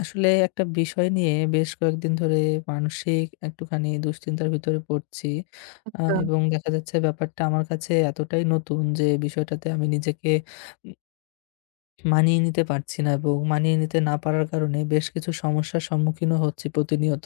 আসলে একটা বিষয় নিয়ে বেশ কয়েকদিন ধরে মানসিক একটুখানি দুশ্চিন্তার ভিতরে পড়ছি। এবং দেখা যাচ্ছে ব্যাপারটা আমার কাছে এতটাই নতুন যে বিষয়টাতে আমি নিজেকে মানিয়ে নিতে পারছি না এবং মানিয়ে নিতে না পারার কারণে বেশ কিছু সমস্যার সম্মুখীনও হচ্ছি প্রতিনিয়ত।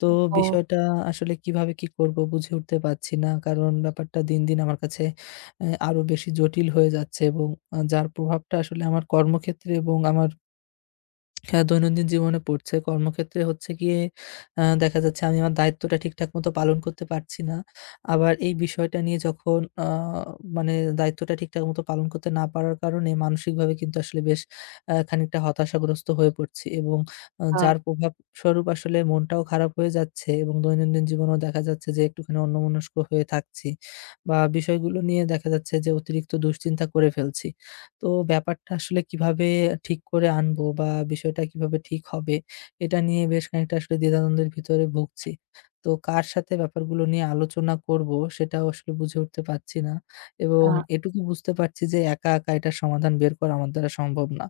তো অভাব। বিষয়টা আসলে কিভাবে কি করব বুঝে উঠতে পারছি না। কারণ ব্যাপারটা দিন দিন আমার কাছে আরো বেশি জটিল হয়ে যাচ্ছে এবং যার প্রভাবটা আসলে আমার কর্মক্ষেত্রে এবং আমার হ্যাঁ, দৈনন্দিন জীবনে পড়ছে। কর্মক্ষেত্রে হচ্ছে গিয়ে দেখা যাচ্ছে আমি আমার দায়িত্বটা ঠিকঠাক মতো পালন করতে পারছি না। আবার এই বিষয়টা নিয়ে যখন মানে দায়িত্বটা ঠিকঠাক মতো পালন করতে না পারার কারণে মানসিকভাবে কিন্তু আসলে বেশ খানিকটা হতাশাগ্রস্ত হয়ে পড়ছি এবং আ যার প্রভাবস্বরূপ আসলে মনটাও খারাপ হয়ে যাচ্ছে এবং দৈনন্দিন জীবনেও দেখা যাচ্ছে যে একটুখানি অন্যমনস্ক হয়ে থাকছি বা বিষয়গুলো নিয়ে দেখা যাচ্ছে যে অতিরিক্ত দুশ্চিন্তা করে ফেলছি। তো ব্যাপারটা আসলে কিভাবে ঠিক করে আনবো বা বিষয়টা কিভাবে ঠিক হবে, এটা নিয়ে বেশ খানিকটা আসলে দ্বিধাদ্বন্দ্বের ভিতরে ভুগছি। তো কার সাথে ব্যাপারগুলো নিয়ে আলোচনা করবো সেটাও আসলে বুঝে উঠতে পারছি না এবং এটুকু বুঝতে পারছি যে একা একা এটার সমাধান বের করা আমার দ্বারা সম্ভব না।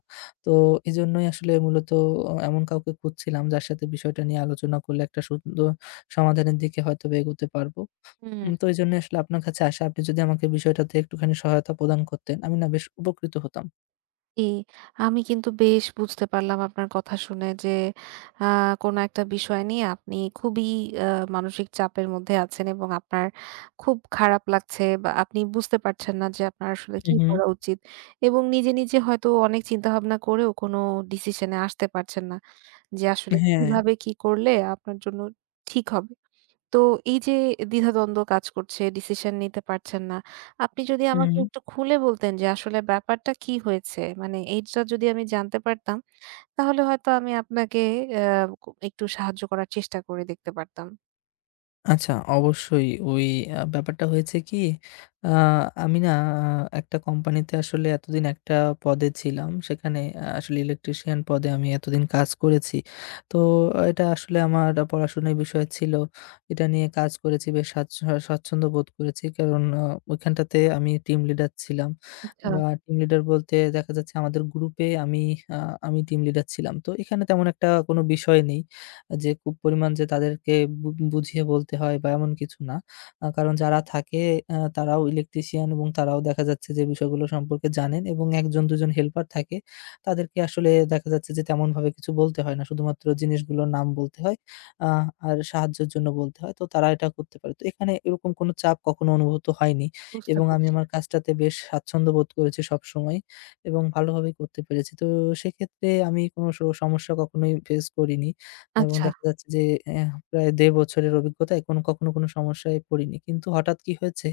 তো এজন্যই আসলে মূলত এমন কাউকে খুঁজছিলাম যার সাথে বিষয়টা নিয়ে আলোচনা করলে একটা সুন্দর সমাধানের দিকে হয়তোবা এগোতে পারবো। হুম, তো এজন্যই আসলে আপনার কাছে আসা। আপনি যদি আমাকে বিষয়টাতে একটুখানি সহায়তা প্রদান করতেন, আমি না বেশ উপকৃত হতাম। জি। আমি কিন্তু বেশ বুঝতে পারলাম আপনার কথা শুনে যে আ কোনো একটা বিষয় নিয়ে আপনি খুবই আ মানসিক চাপের মধ্যে আছেন, এবং আপনার খুব খারাপ লাগছে বা আপনি বুঝতে পারছেন না যে আপনার আসলে কি হুম, হুম। করা উচিত, এবং নিজে, নিজে হয়তো অনেক চিন্তাভাবনা করেও কোনো ডিসিশন এ আসতে পারছেন না যে আসলে হ্যাঁ, কিভাবে কি করলে আপনার জন্য ঠিক হবে। তো এই যে দ্বিধাদ্বন্দ্ব কাজ করছে, ডিসিশন নিতে পারছেন না। আপনি যদি হুম, আমাকে হুম। একটু খুলে বলতেন যে আসলে ব্যাপারটা কি হয়েছে? মানে এইটা যদি আমি জানতে পারতাম, তাহলে হয়তো আমি আপনাকে আ কো একটু সাহায্য করার চেষ্টা করে দেখতে পারতাম। আচ্ছা, অবশ্যই। ওই ব্যাপারটা হয়েছে কি, আ আমি না আ একটা কোম্পানিতে আসলে এতদিন একটা পদে ছিলাম। সেখানে আসলে ইলেকট্রিশিয়ান পদে আমি এতদিন কাজ করেছি। তো এটা আসলে আমার পড়াশোনার বিষয় ছিল। এটা নিয়ে কাজ করেছি, বেশ স্বাচ্ছন্দ্য বোধ করেছি। কারণ ওইখানটাতে আমি টিম লিডার ছিলাম আচ্ছা, বা টিম লিডার বলতে দেখা যাচ্ছে আমাদের গ্রুপে আমি আ আমি টিম লিডার ছিলাম। তো এখানে তেমন একটা কোনো বিষয় নেই। যে খুব পরিমাণ যে তাদেরকে বুঝিয়ে বলতে হয় বা এমন কিছু না। কারণ যারা থাকে তারাও ইলেকট্রিশিয়ান এবং তারাও দেখা যাচ্ছে যে বিষয়গুলো সম্পর্কে জানেন এবং ১ জন ২ জন হেল্পার থাকে। তাদেরকে আসলে দেখা যাচ্ছে যে তেমনভাবে কিছু বলতে হয় না। শুধুমাত্র জিনিসগুলোর নাম বলতে হয়। আ আর সাহায্যের জন্য বলতে হয়। তো তারা এটা করতে পারে। তো এখানে এরকম কোনো চাপ কখনো অনুভূত হয়নি বুঝতে এবং আমি পারছি। আমার কাজটাতে বেশ স্বাচ্ছন্দ্য বোধ করেছি সবসময় এবং ভালোভাবেই করতে পেরেছি। তো সেক্ষেত্রে আমি কোনো সমস্যা কখনোই ফেস করিনি। এবং আচ্ছা, দেখা যাচ্ছে যে অ্যা প্রায় ১.৫ বছরের অভিজ্ঞতায় কোনো কখনো কোনো সমস্যায় পড়িনি। কিন্তু হঠাৎ কি হয়েছে,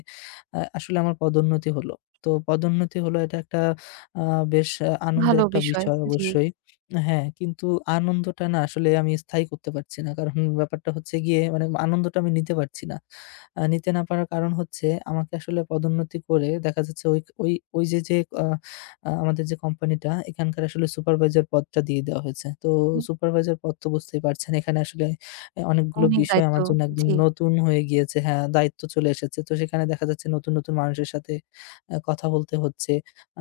আসলে আমার পদোন্নতি হলো। তো পদোন্নতি হলো, এটা একটা আ বেশ আনন্দের ভালো একটা বিষয়। বিষয় জি। অবশ্যই। হ্যাঁ, কিন্তু আনন্দটা না আসলে আমি স্থায়ী করতে পারছি না। কারণ ব্যাপারটা হচ্ছে গিয়ে মানে আনন্দটা আমি নিতে পারছি না। নিতে না পারার কারণ হচ্ছে আমাকে আসলে পদোন্নতি করে দেখা যাচ্ছে ওই যে আ আ আমাদের যে কোম্পানিটা এখানকার আসলে সুপারভাইজার পদটা দিয়ে দেওয়া হয়েছে। তো সুপারভাইজার পদ তো বুঝতেই পারছেন, এখানে আসলে অনেকগুলো অনেক বিষয় দায়িত্ব। আমার জন্য একদম জি। নতুন হয়ে গিয়েছে। হ্যাঁ, দায়িত্ব চলে এসেছে। তো সেখানে দেখা যাচ্ছে নতুন নতুন মানুষের সাথে কথা বলতে হচ্ছে।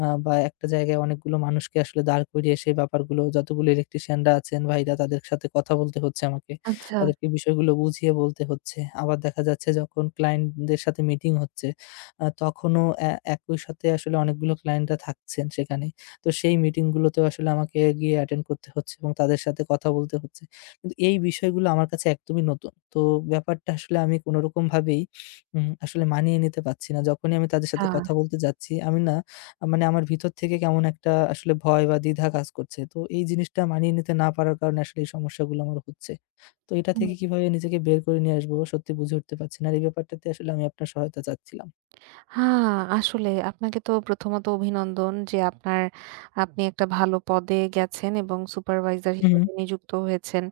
বা একটা জায়গায় অনেকগুলো মানুষকে আসলে দাঁড় করিয়ে সেই ব্যাপারগুলো যতগুলো ইলেকট্রিশিয়ানরা আছেন ভাইরা তাদের সাথে কথা বলতে হচ্ছে আমাকে। আচ্ছা। তাদেরকে বিষয়গুলো বুঝিয়ে বলতে হচ্ছে। আবার দেখা যাচ্ছে যখন ক্লায়েন্টদের সাথে মিটিং হচ্ছে তখনও একই সাথে আসলে অনেকগুলো ক্লায়েন্টরা থাকছেন সেখানে। তো সেই মিটিংগুলোতেও আসলে আমাকে গিয়ে অ্যাটেন্ড করতে হচ্ছে এবং তাদের সাথে কথা বলতে হচ্ছে। কিন্তু এই বিষয়গুলো আমার কাছে একদমই নতুন। তো ব্যাপারটা আসলে আমি কোনোরকমভাবেই আসলে মানিয়ে নিতে পারছি না। যখনই আমি তাদের আ সাথে কথা বলতে যাচ্ছি, আমি না মানে আমার ভিতর থেকে কেমন একটা আসলে ভয় বা দ্বিধা কাজ করছে। তো এই জিনিসটা মানিয়ে নিতে না পারার কারণে আসলে এই সমস্যাগুলো আমার হচ্ছে। তো এটা থেকে কিভাবে নিজেকে বের করে নিয়ে আসবো সত্যি বুঝে উঠতে পারছি না। আর এই ব্যাপারটাতে আসলে আমি আপনার সহায়তা চাচ্ছিলাম। হ্যাঁ, আসলে আপনাকে তো প্রথমত অভিনন্দন, যে আপনার আপনি একটা ভালো পদে গেছেন এবং সুপারভাইজার হু, হু। হিসেবে নিযুক্ত হয়েছেন।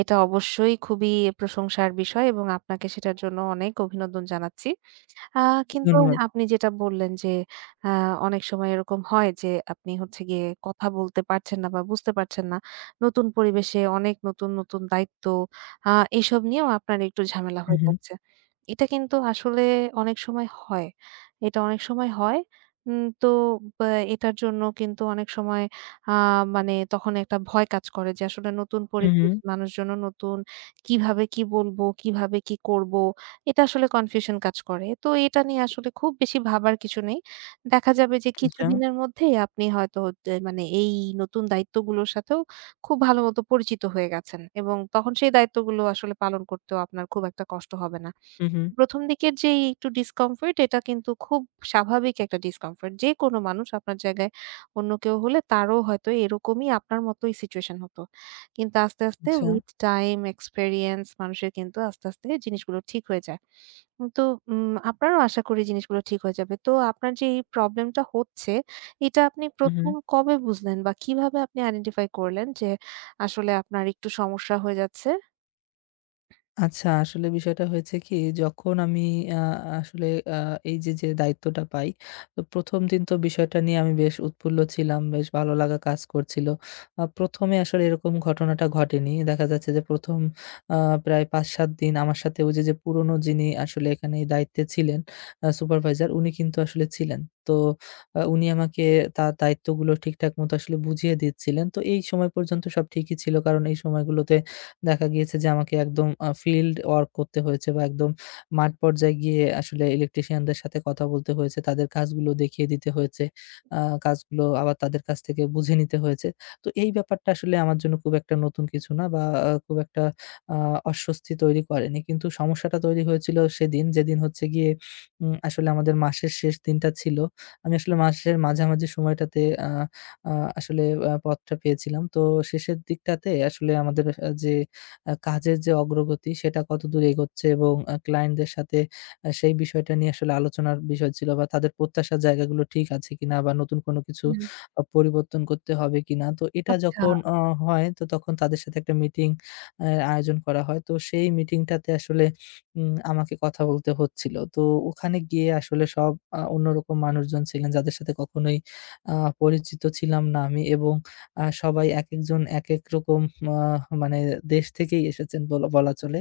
এটা অবশ্যই খুবই প্রশংসার বিষয়, এবং আপনাকে সেটার জন্য অনেক অভিনন্দন জানাচ্ছি। আ কিন্তু ধন্যবাদ। আপনি যেটা বললেন যে, আ অনেক সময় এরকম হয় যে, আপনি হচ্ছে গিয়ে কথা বলতে পারছেন না বা বুঝতে পারছেন না। নতুন পরিবেশে অনেক নতুন, নতুন দায়িত্ব, আ এসব নিয়েও আপনার একটু ঝামেলা হু, হয়ে হু। যাচ্ছে। এটা কিন্তু আসলে অনেক সময় হয়। এটা অনেক সময় হয়। তো, বা এটার জন্য কিন্তু অনেক সময় আ মানে তখন একটা ভয় কাজ করে যে, আসলে নতুন হু, হু। পরিবেশ, মানুষজনও নতুন। কিভাবে কি বলবো? কিভাবে কি করব? এটা আসলে কনফিউশন কাজ করে। তো এটা নিয়ে আসলে খুব বেশি ভাবার কিছু নেই। দেখা যাবে যে আচ্ছা। কিছুদিনের মধ্যেই আপনি হয়তো মানে এই নতুন দায়িত্বগুলোর সাথেও খুব ভালোমতো পরিচিত হয়ে গেছেন, এবং তখন সেই দায়িত্বগুলো আসলে পালন করতেও আপনার খুব একটা কষ্ট হবে না। হু, হু। ১ম দিকের যেই একটু ডিসকমফোর্ট, এটা কিন্তু খুব স্বাভাবিক একটা ডিসকমফোর্ট। যেকোনো মানুষ আপনার জায়গায় অন্য কেউ হলে তারও হয়তো এরকমই আপনার মতোই সিচুয়েশন হতো। কিন্তু আস্তে, আস্তে আচ্ছা। with time experience মানুষের কিন্তু আস্তে, আস্তে জিনিসগুলো ঠিক হয়ে যায়। তো আপনারও আশা করি জিনিসগুলো ঠিক হয়ে যাবে। তো আপনার যে এই প্রবলেমটা হচ্ছে, এটা আপনি হু, হু। ১ম কবে বুঝলেন বা কিভাবে আপনি আইডেন্টিফাই করলেন যে আসলে আপনার একটু সমস্যা হয়ে যাচ্ছে? আচ্ছা, আসলে বিষয়টা হয়েছে কি? যখন আমি আ আসলে আ এই যে দায়িত্বটা পাই, তো ১ম দিন তো বিষয়টা নিয়ে আমি বেশ উৎফুল্ল ছিলাম, বেশ ভালো লাগা কাজ করছিল। ১ম এ আসলে এরকম ঘটনাটা ঘটেনি। দেখা যাচ্ছে যে ১ম আ প্রায় ৫-৭ দিন আমার সাথে ওই যে পুরনো যিনি আসলে এখানে এই দায়িত্বে ছিলেন সুপারভাইজার, উনি কিন্তু আসলে ছিলেন। তো উনি আমাকে তার দায়িত্বগুলো ঠিকঠাক মতো আসলে বুঝিয়ে দিচ্ছিলেন। তো এই সময় পর্যন্ত সব ঠিকই ছিল। কারণ এই সময়গুলোতে দেখা গিয়েছে যে আমাকে একদম ফিল্ড ওয়ার্ক করতে হয়েছে বা একদম মাঠ পর্যায়ে গিয়ে আসলে ইলেকট্রিশিয়ানদের সাথে কথা বলতে হয়েছে। তাদের কাজগুলো দেখিয়ে দিতে হয়েছে। আ কাজগুলো আবার তাদের কাছ থেকে বুঝে নিতে হয়েছে। তো এই ব্যাপারটা আসলে আমার জন্য খুব একটা নতুন কিছু না বা খুব একটা আ অস্বস্তি তৈরি করেনি। কিন্তু সমস্যাটা তৈরি হয়েছিল সেদিন, যেদিন হচ্ছে গিয়ে আসলে আমাদের মাসের শেষ দিনটা ছিল। আমি আসলে মাসের মাঝামাঝি সময়টাতে আ আ আসলে পদটা পেয়েছিলাম। তো শেষের দিকটাতে আসলে আমাদের যে কাজের যে অগ্রগতি সেটা কতদূর এগোচ্ছে এবং ক্লায়েন্টদের সাথে সেই বিষয়টা নিয়ে আসলে আলোচনার বিষয় ছিল বা তাদের প্রত্যাশার জায়গাগুলো ঠিক আছে কিনা বা নতুন কোনো কিছু হুম, পরিবর্তন করতে হবে কিনা। তো এটা আচ্ছা। যখন হয় তো তখন তাদের সাথে একটা মিটিং আয়োজন করা হয়। তো সেই মিটিংটাতে আসলে আমাকে কথা বলতে হচ্ছিল। তো ওখানে গিয়ে আসলে সব অন্যরকম মানুষজন ছিলেন যাদের সাথে কখনোই আ পরিচিত ছিলাম না আমি এবং সবাই একেকজন একেক রকম আ মানে দেশ থেকেই এসেছেন বলা বলা চলে।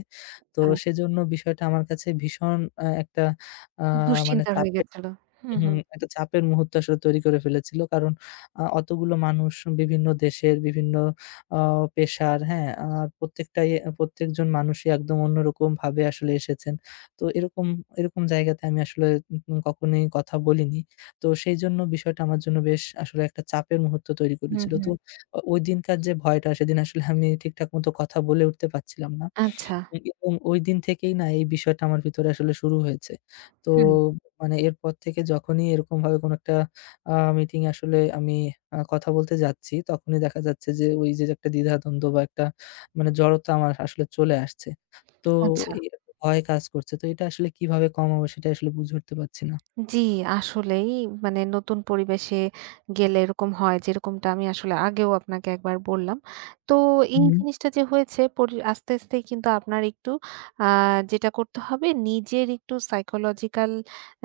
তো সেজন্য বিষয়টা আমার কাছে ভীষণ একটা আ মানে দুশ্চিন্তা রয়ে চাপের, গেছিল। হুম, হুম, হুম, একটা চাপের মুহূর্ত আসলে তৈরি করে ফেলেছিল। কারণ অতগুলো মানুষ বিভিন্ন দেশের, বিভিন্ন আ পেশার, হ্যাঁ? আর প্রত্যেকটাই প্রত্যেকজন মানুষই একদম অন্যরকমভাবে আসলে এসেছেন। তো এরকম এরকম জায়গাতে আমি আসলে কখনোই কথা বলিনি। তো সেইজন্য বিষয়টা আমার জন্য বেশ আসলে একটা চাপের মুহূর্ত তৈরি হুম, করেছিল। তো হুম। ওইদিনকার যে ভয়টা সেদিন আসলে আমি ঠিকঠাক মতো কথা বলে উঠতে পারছিলাম না। আচ্ছা, এবং ঐদিন থেকেই না এই বিষয়টা আমার ভিতরে আসলে শুরু হয়েছে। তো হুম। মানে এরপর থেকে যখনই এরকমভাবে কোনো একটা মিটিং এ আসলে আমি কথা বলতে যাচ্ছি, তখনই দেখা যাচ্ছে যে ওই যে একটা দ্বিধাদ্বন্দ্ব বা একটা মানে জড়তা আমার আসলে চলে আসছে। তো আচ্ছা। এই একটা ভয় কাজ করছে। তো এটা আসলে কিভাবে কমাবো সেটা আসলে বুঝে উঠতে পারছি না। জি, আসলেই মানে নতুন পরিবেশে গেলে এরকম হয়, যেরকমটা আমি আসলে আগেও আপনাকে একবার বললাম। তো এই হুম, জিনিসটা যে হয়েছে, আস্তে, আস্তেই কিন্তু আপনার একটু আ যেটা করতে হবে, নিজের একটু সাইকোলজিক্যাল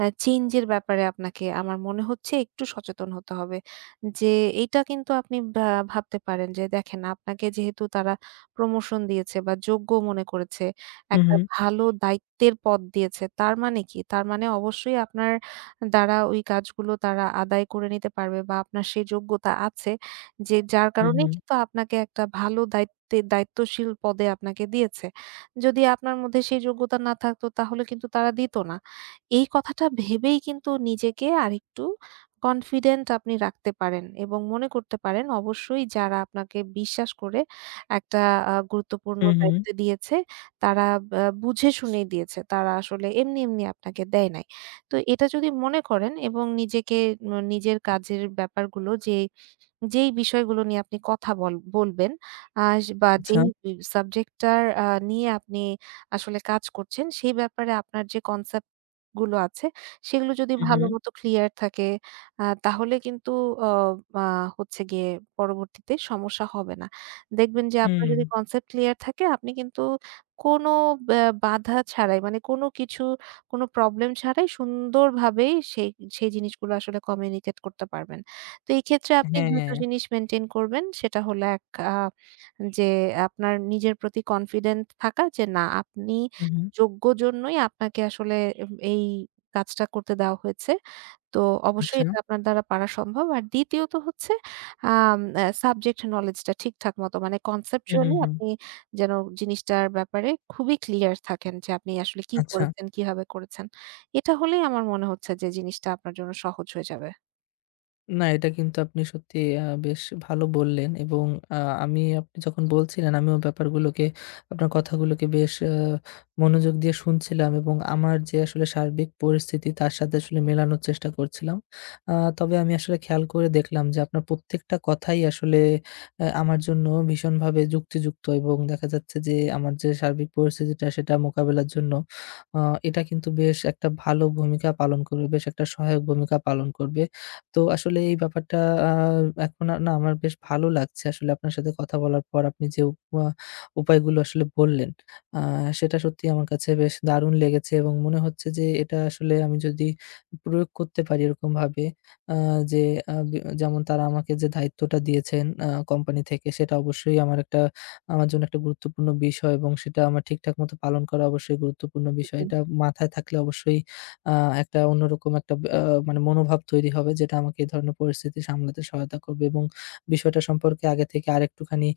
চেঞ্জ এর ব্যাপারে আপনাকে আমার মনে হচ্ছে একটু সচেতন হতে হবে। যে এইটা কিন্তু আপনি ভাবতে পারেন যে দেখেন, আপনাকে যেহেতু তারা প্রমোশন দিয়েছে বা যোগ্য মনে করেছে, হু, একটা হু, ভালো দায়িত্বের পদ দিয়েছে। তার মানে কি? তার মানে অবশ্যই আপনার দ্বারা ওই কাজগুলো তারা আদায় করে নিতে পারবে বা আপনার সেই যোগ্যতা আছে, যে যার হু, হু, কারণেই কিন্তু আপনাকে একটা ভালো দায়িত্বে, দায়িত্বশীল পদে আপনাকে দিয়েছে। যদি আপনার মধ্যে সেই যোগ্যতা না থাকতো, তাহলে কিন্তু তারা দিত না। এই কথাটা ভেবেই কিন্তু নিজেকে আরেকটু কনফিডেন্ট আপনি রাখতে পারেন, এবং মনে করতে পারেন অবশ্যই যারা আপনাকে বিশ্বাস করে একটা গুরুত্বপূর্ণ হু, হু, দায়িত্ব দিয়েছে, তারা বুঝে শুনেই দিয়েছে। তারা আসলে এমনি, এমনি আপনাকে দেয় নাই। তো এটা যদি মনে করেন, এবং নিজেকে নিজের কাজের ব্যাপারগুলো, যে যেই বিষয়গুলো নিয়ে আপনি কথা বলবেন, আ বা আচ্ছা, যেই সাবজেক্টটার নিয়ে আপনি আসলে কাজ করছেন, সেই ব্যাপারে আপনার যে কনসেপ্ট গুলো আছে, সেগুলো যদি হু, হু, ভালোমতো ক্লিয়ার থাকে, তাহলে কিন্তু অ আ হচ্ছে গিয়ে পরবর্তীতে সমস্যা হবে না। দেখবেন যে আপনার হুম, যদি কনসেপ্ট ক্লিয়ার থাকে, আপনি কিন্তু কোনো ব্যা বাধা ছাড়াই, মানে কোনো কিছু, কোনো প্রবলেম ছাড়াই সুন্দরভাবেই সেই, সেই জিনিসগুলো আসলে কমিউনিকেট করতে পারবেন। তো এই ক্ষেত্রে আপনি ২টো টো হ্যাঁ, জিনিস মেইনটেইন করবেন। সেটা হলো এক, আ যে আপনার নিজের প্রতি কনফিডেন্ট থাকা, যে না, আপনি হু, হু, যোগ্য জন্যই আপনাকে আসলে এই কাজটা করতে দেওয়া হয়েছে। তো অবশ্যই আচ্ছা, এটা আপনার দ্বারা পারা সম্ভব। আর দ্বিতীয়ত হচ্ছে আম আ সাবজেক্ট নলেজটা ঠিকঠাক মতো, মানে হু, হু, কনসেপচুয়ালি হু, আপনি যেন জিনিসটার ব্যাপারে খুবই ক্লিয়ার থাকেন, যে আপনি আসলে কি আচ্ছা। করেছেন, কিভাবে করেছেন। এটা হলেই আমার মনে হচ্ছে যে জিনিসটা আপনার জন্য সহজ হয়ে যাবে। না, এটা কিন্তু আপনি সত্যি বেশ ভালো বললেন এবং আ আমি আপনি যখন বলছিলেন আমিও ব্যাপারগুলোকে আপনার কথাগুলোকে বেশ মনোযোগ দিয়ে শুনছিলাম এবং আমার যে আসলে সার্বিক পরিস্থিতি তার সাথে আসলে মেলানোর চেষ্টা করছিলাম। আ তবে আমি আসলে খেয়াল করে দেখলাম যে আপনার প্রত্যেকটা কথাই আসলে আমার জন্য ভীষণভাবে যুক্তিযুক্ত এবং দেখা যাচ্ছে যে আমার যে সার্বিক পরিস্থিতিটা সেটা মোকাবেলার জন্য আ এটা কিন্তু বেশ একটা ভালো ভূমিকা পালন করবে, বেশ একটা সহায়ক ভূমিকা পালন করবে। তো আসলে এই ব্যাপারটা আ এখন আর না আমার বেশ ভালো লাগছে আসলে আপনার সাথে কথা বলার পর আপনি যে উপায়গুলো আসলে বললেন, আ সেটা সত্যিই আমার কাছে বেশ দারুণ লেগেছে এবং মনে হচ্ছে যে এটা আসলে আমি যদি প্রয়োগ করতে পারি এরকমভাবে আ যে আ বি যেমন তারা আমাকে যে দায়িত্বটা দিয়েছেন কোম্পানি থেকে সেটা অবশ্যই আমার একটা আমার জন্য একটা গুরুত্বপূর্ণ বিষয় এবং সেটা আমার ঠিকঠাক মতো পালন করা অবশ্যই গুরুত্বপূর্ণ বিষয়। জি। এটা মাথায় থাকলে অবশ্যই আ একটা অন্যরকম একটা মানে মনোভাব তৈরি হবে যেটা আমাকে এ ধরনের পরিস্থিতি সামলাতে সহায়তা করবে এবং বিষয়টা সম্পর্কে আগে থেকে আরেকটুখানি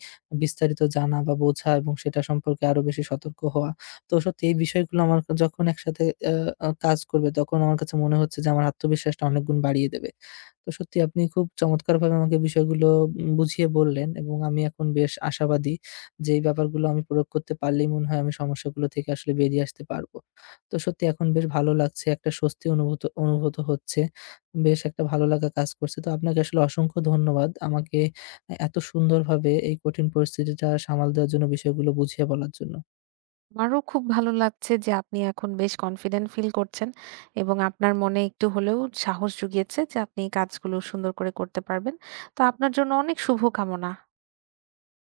বিস্তারিত জানা বা বোঝা এবং সেটা সম্পর্কে আরো বেশি সতর্ক হওয়া। তো সত্যি এই বিষয়গুলো আমার যখন একসাথে আ আ কাজ করবে তখন আমার কাছে মনে হচ্ছে যে আমার আত্মবিশ্বাসটা অনেক গুণ বাড়িয়ে দেবে। তো সত্যি আপনি খুব চমৎকারভাবে আমাকে বিষয়গুলো বুঝিয়ে বললেন এবং আমি এখন বেশ আশাবাদী যে এই ব্যাপারগুলো আমি প্রয়োগ করতে পারলেই মনে হয় আমি সমস্যাগুলো থেকে আসলে বেরিয়ে আসতে পারবো। তো সত্যি এখন বেশ ভালো লাগছে, একটা স্বস্তি অনুভূত অনুভূত হচ্ছে। বেশ একটা ভালো লাগা কাজ করছে। তো আপনাকে আসলে অসংখ্য ধন্যবাদ। আমাকে এত সুন্দরভাবে এই কঠিন পরিস্থিতিটা সামাল দেওয়ার জন্য, বিষয়গুলো বুঝিয়ে বলার জন্য। আমারও খুব ভালো লাগছে যে আপনি এখন বেশ কনফিডেন্ট ফিল করছেন, এবং আপনার মনে একটু হলেও সাহস জুগিয়েছে যে আপনি এই কাজগুলো সুন্দর করে করতে পারবেন। তো আপনার জন্য অনেক শুভকামনা।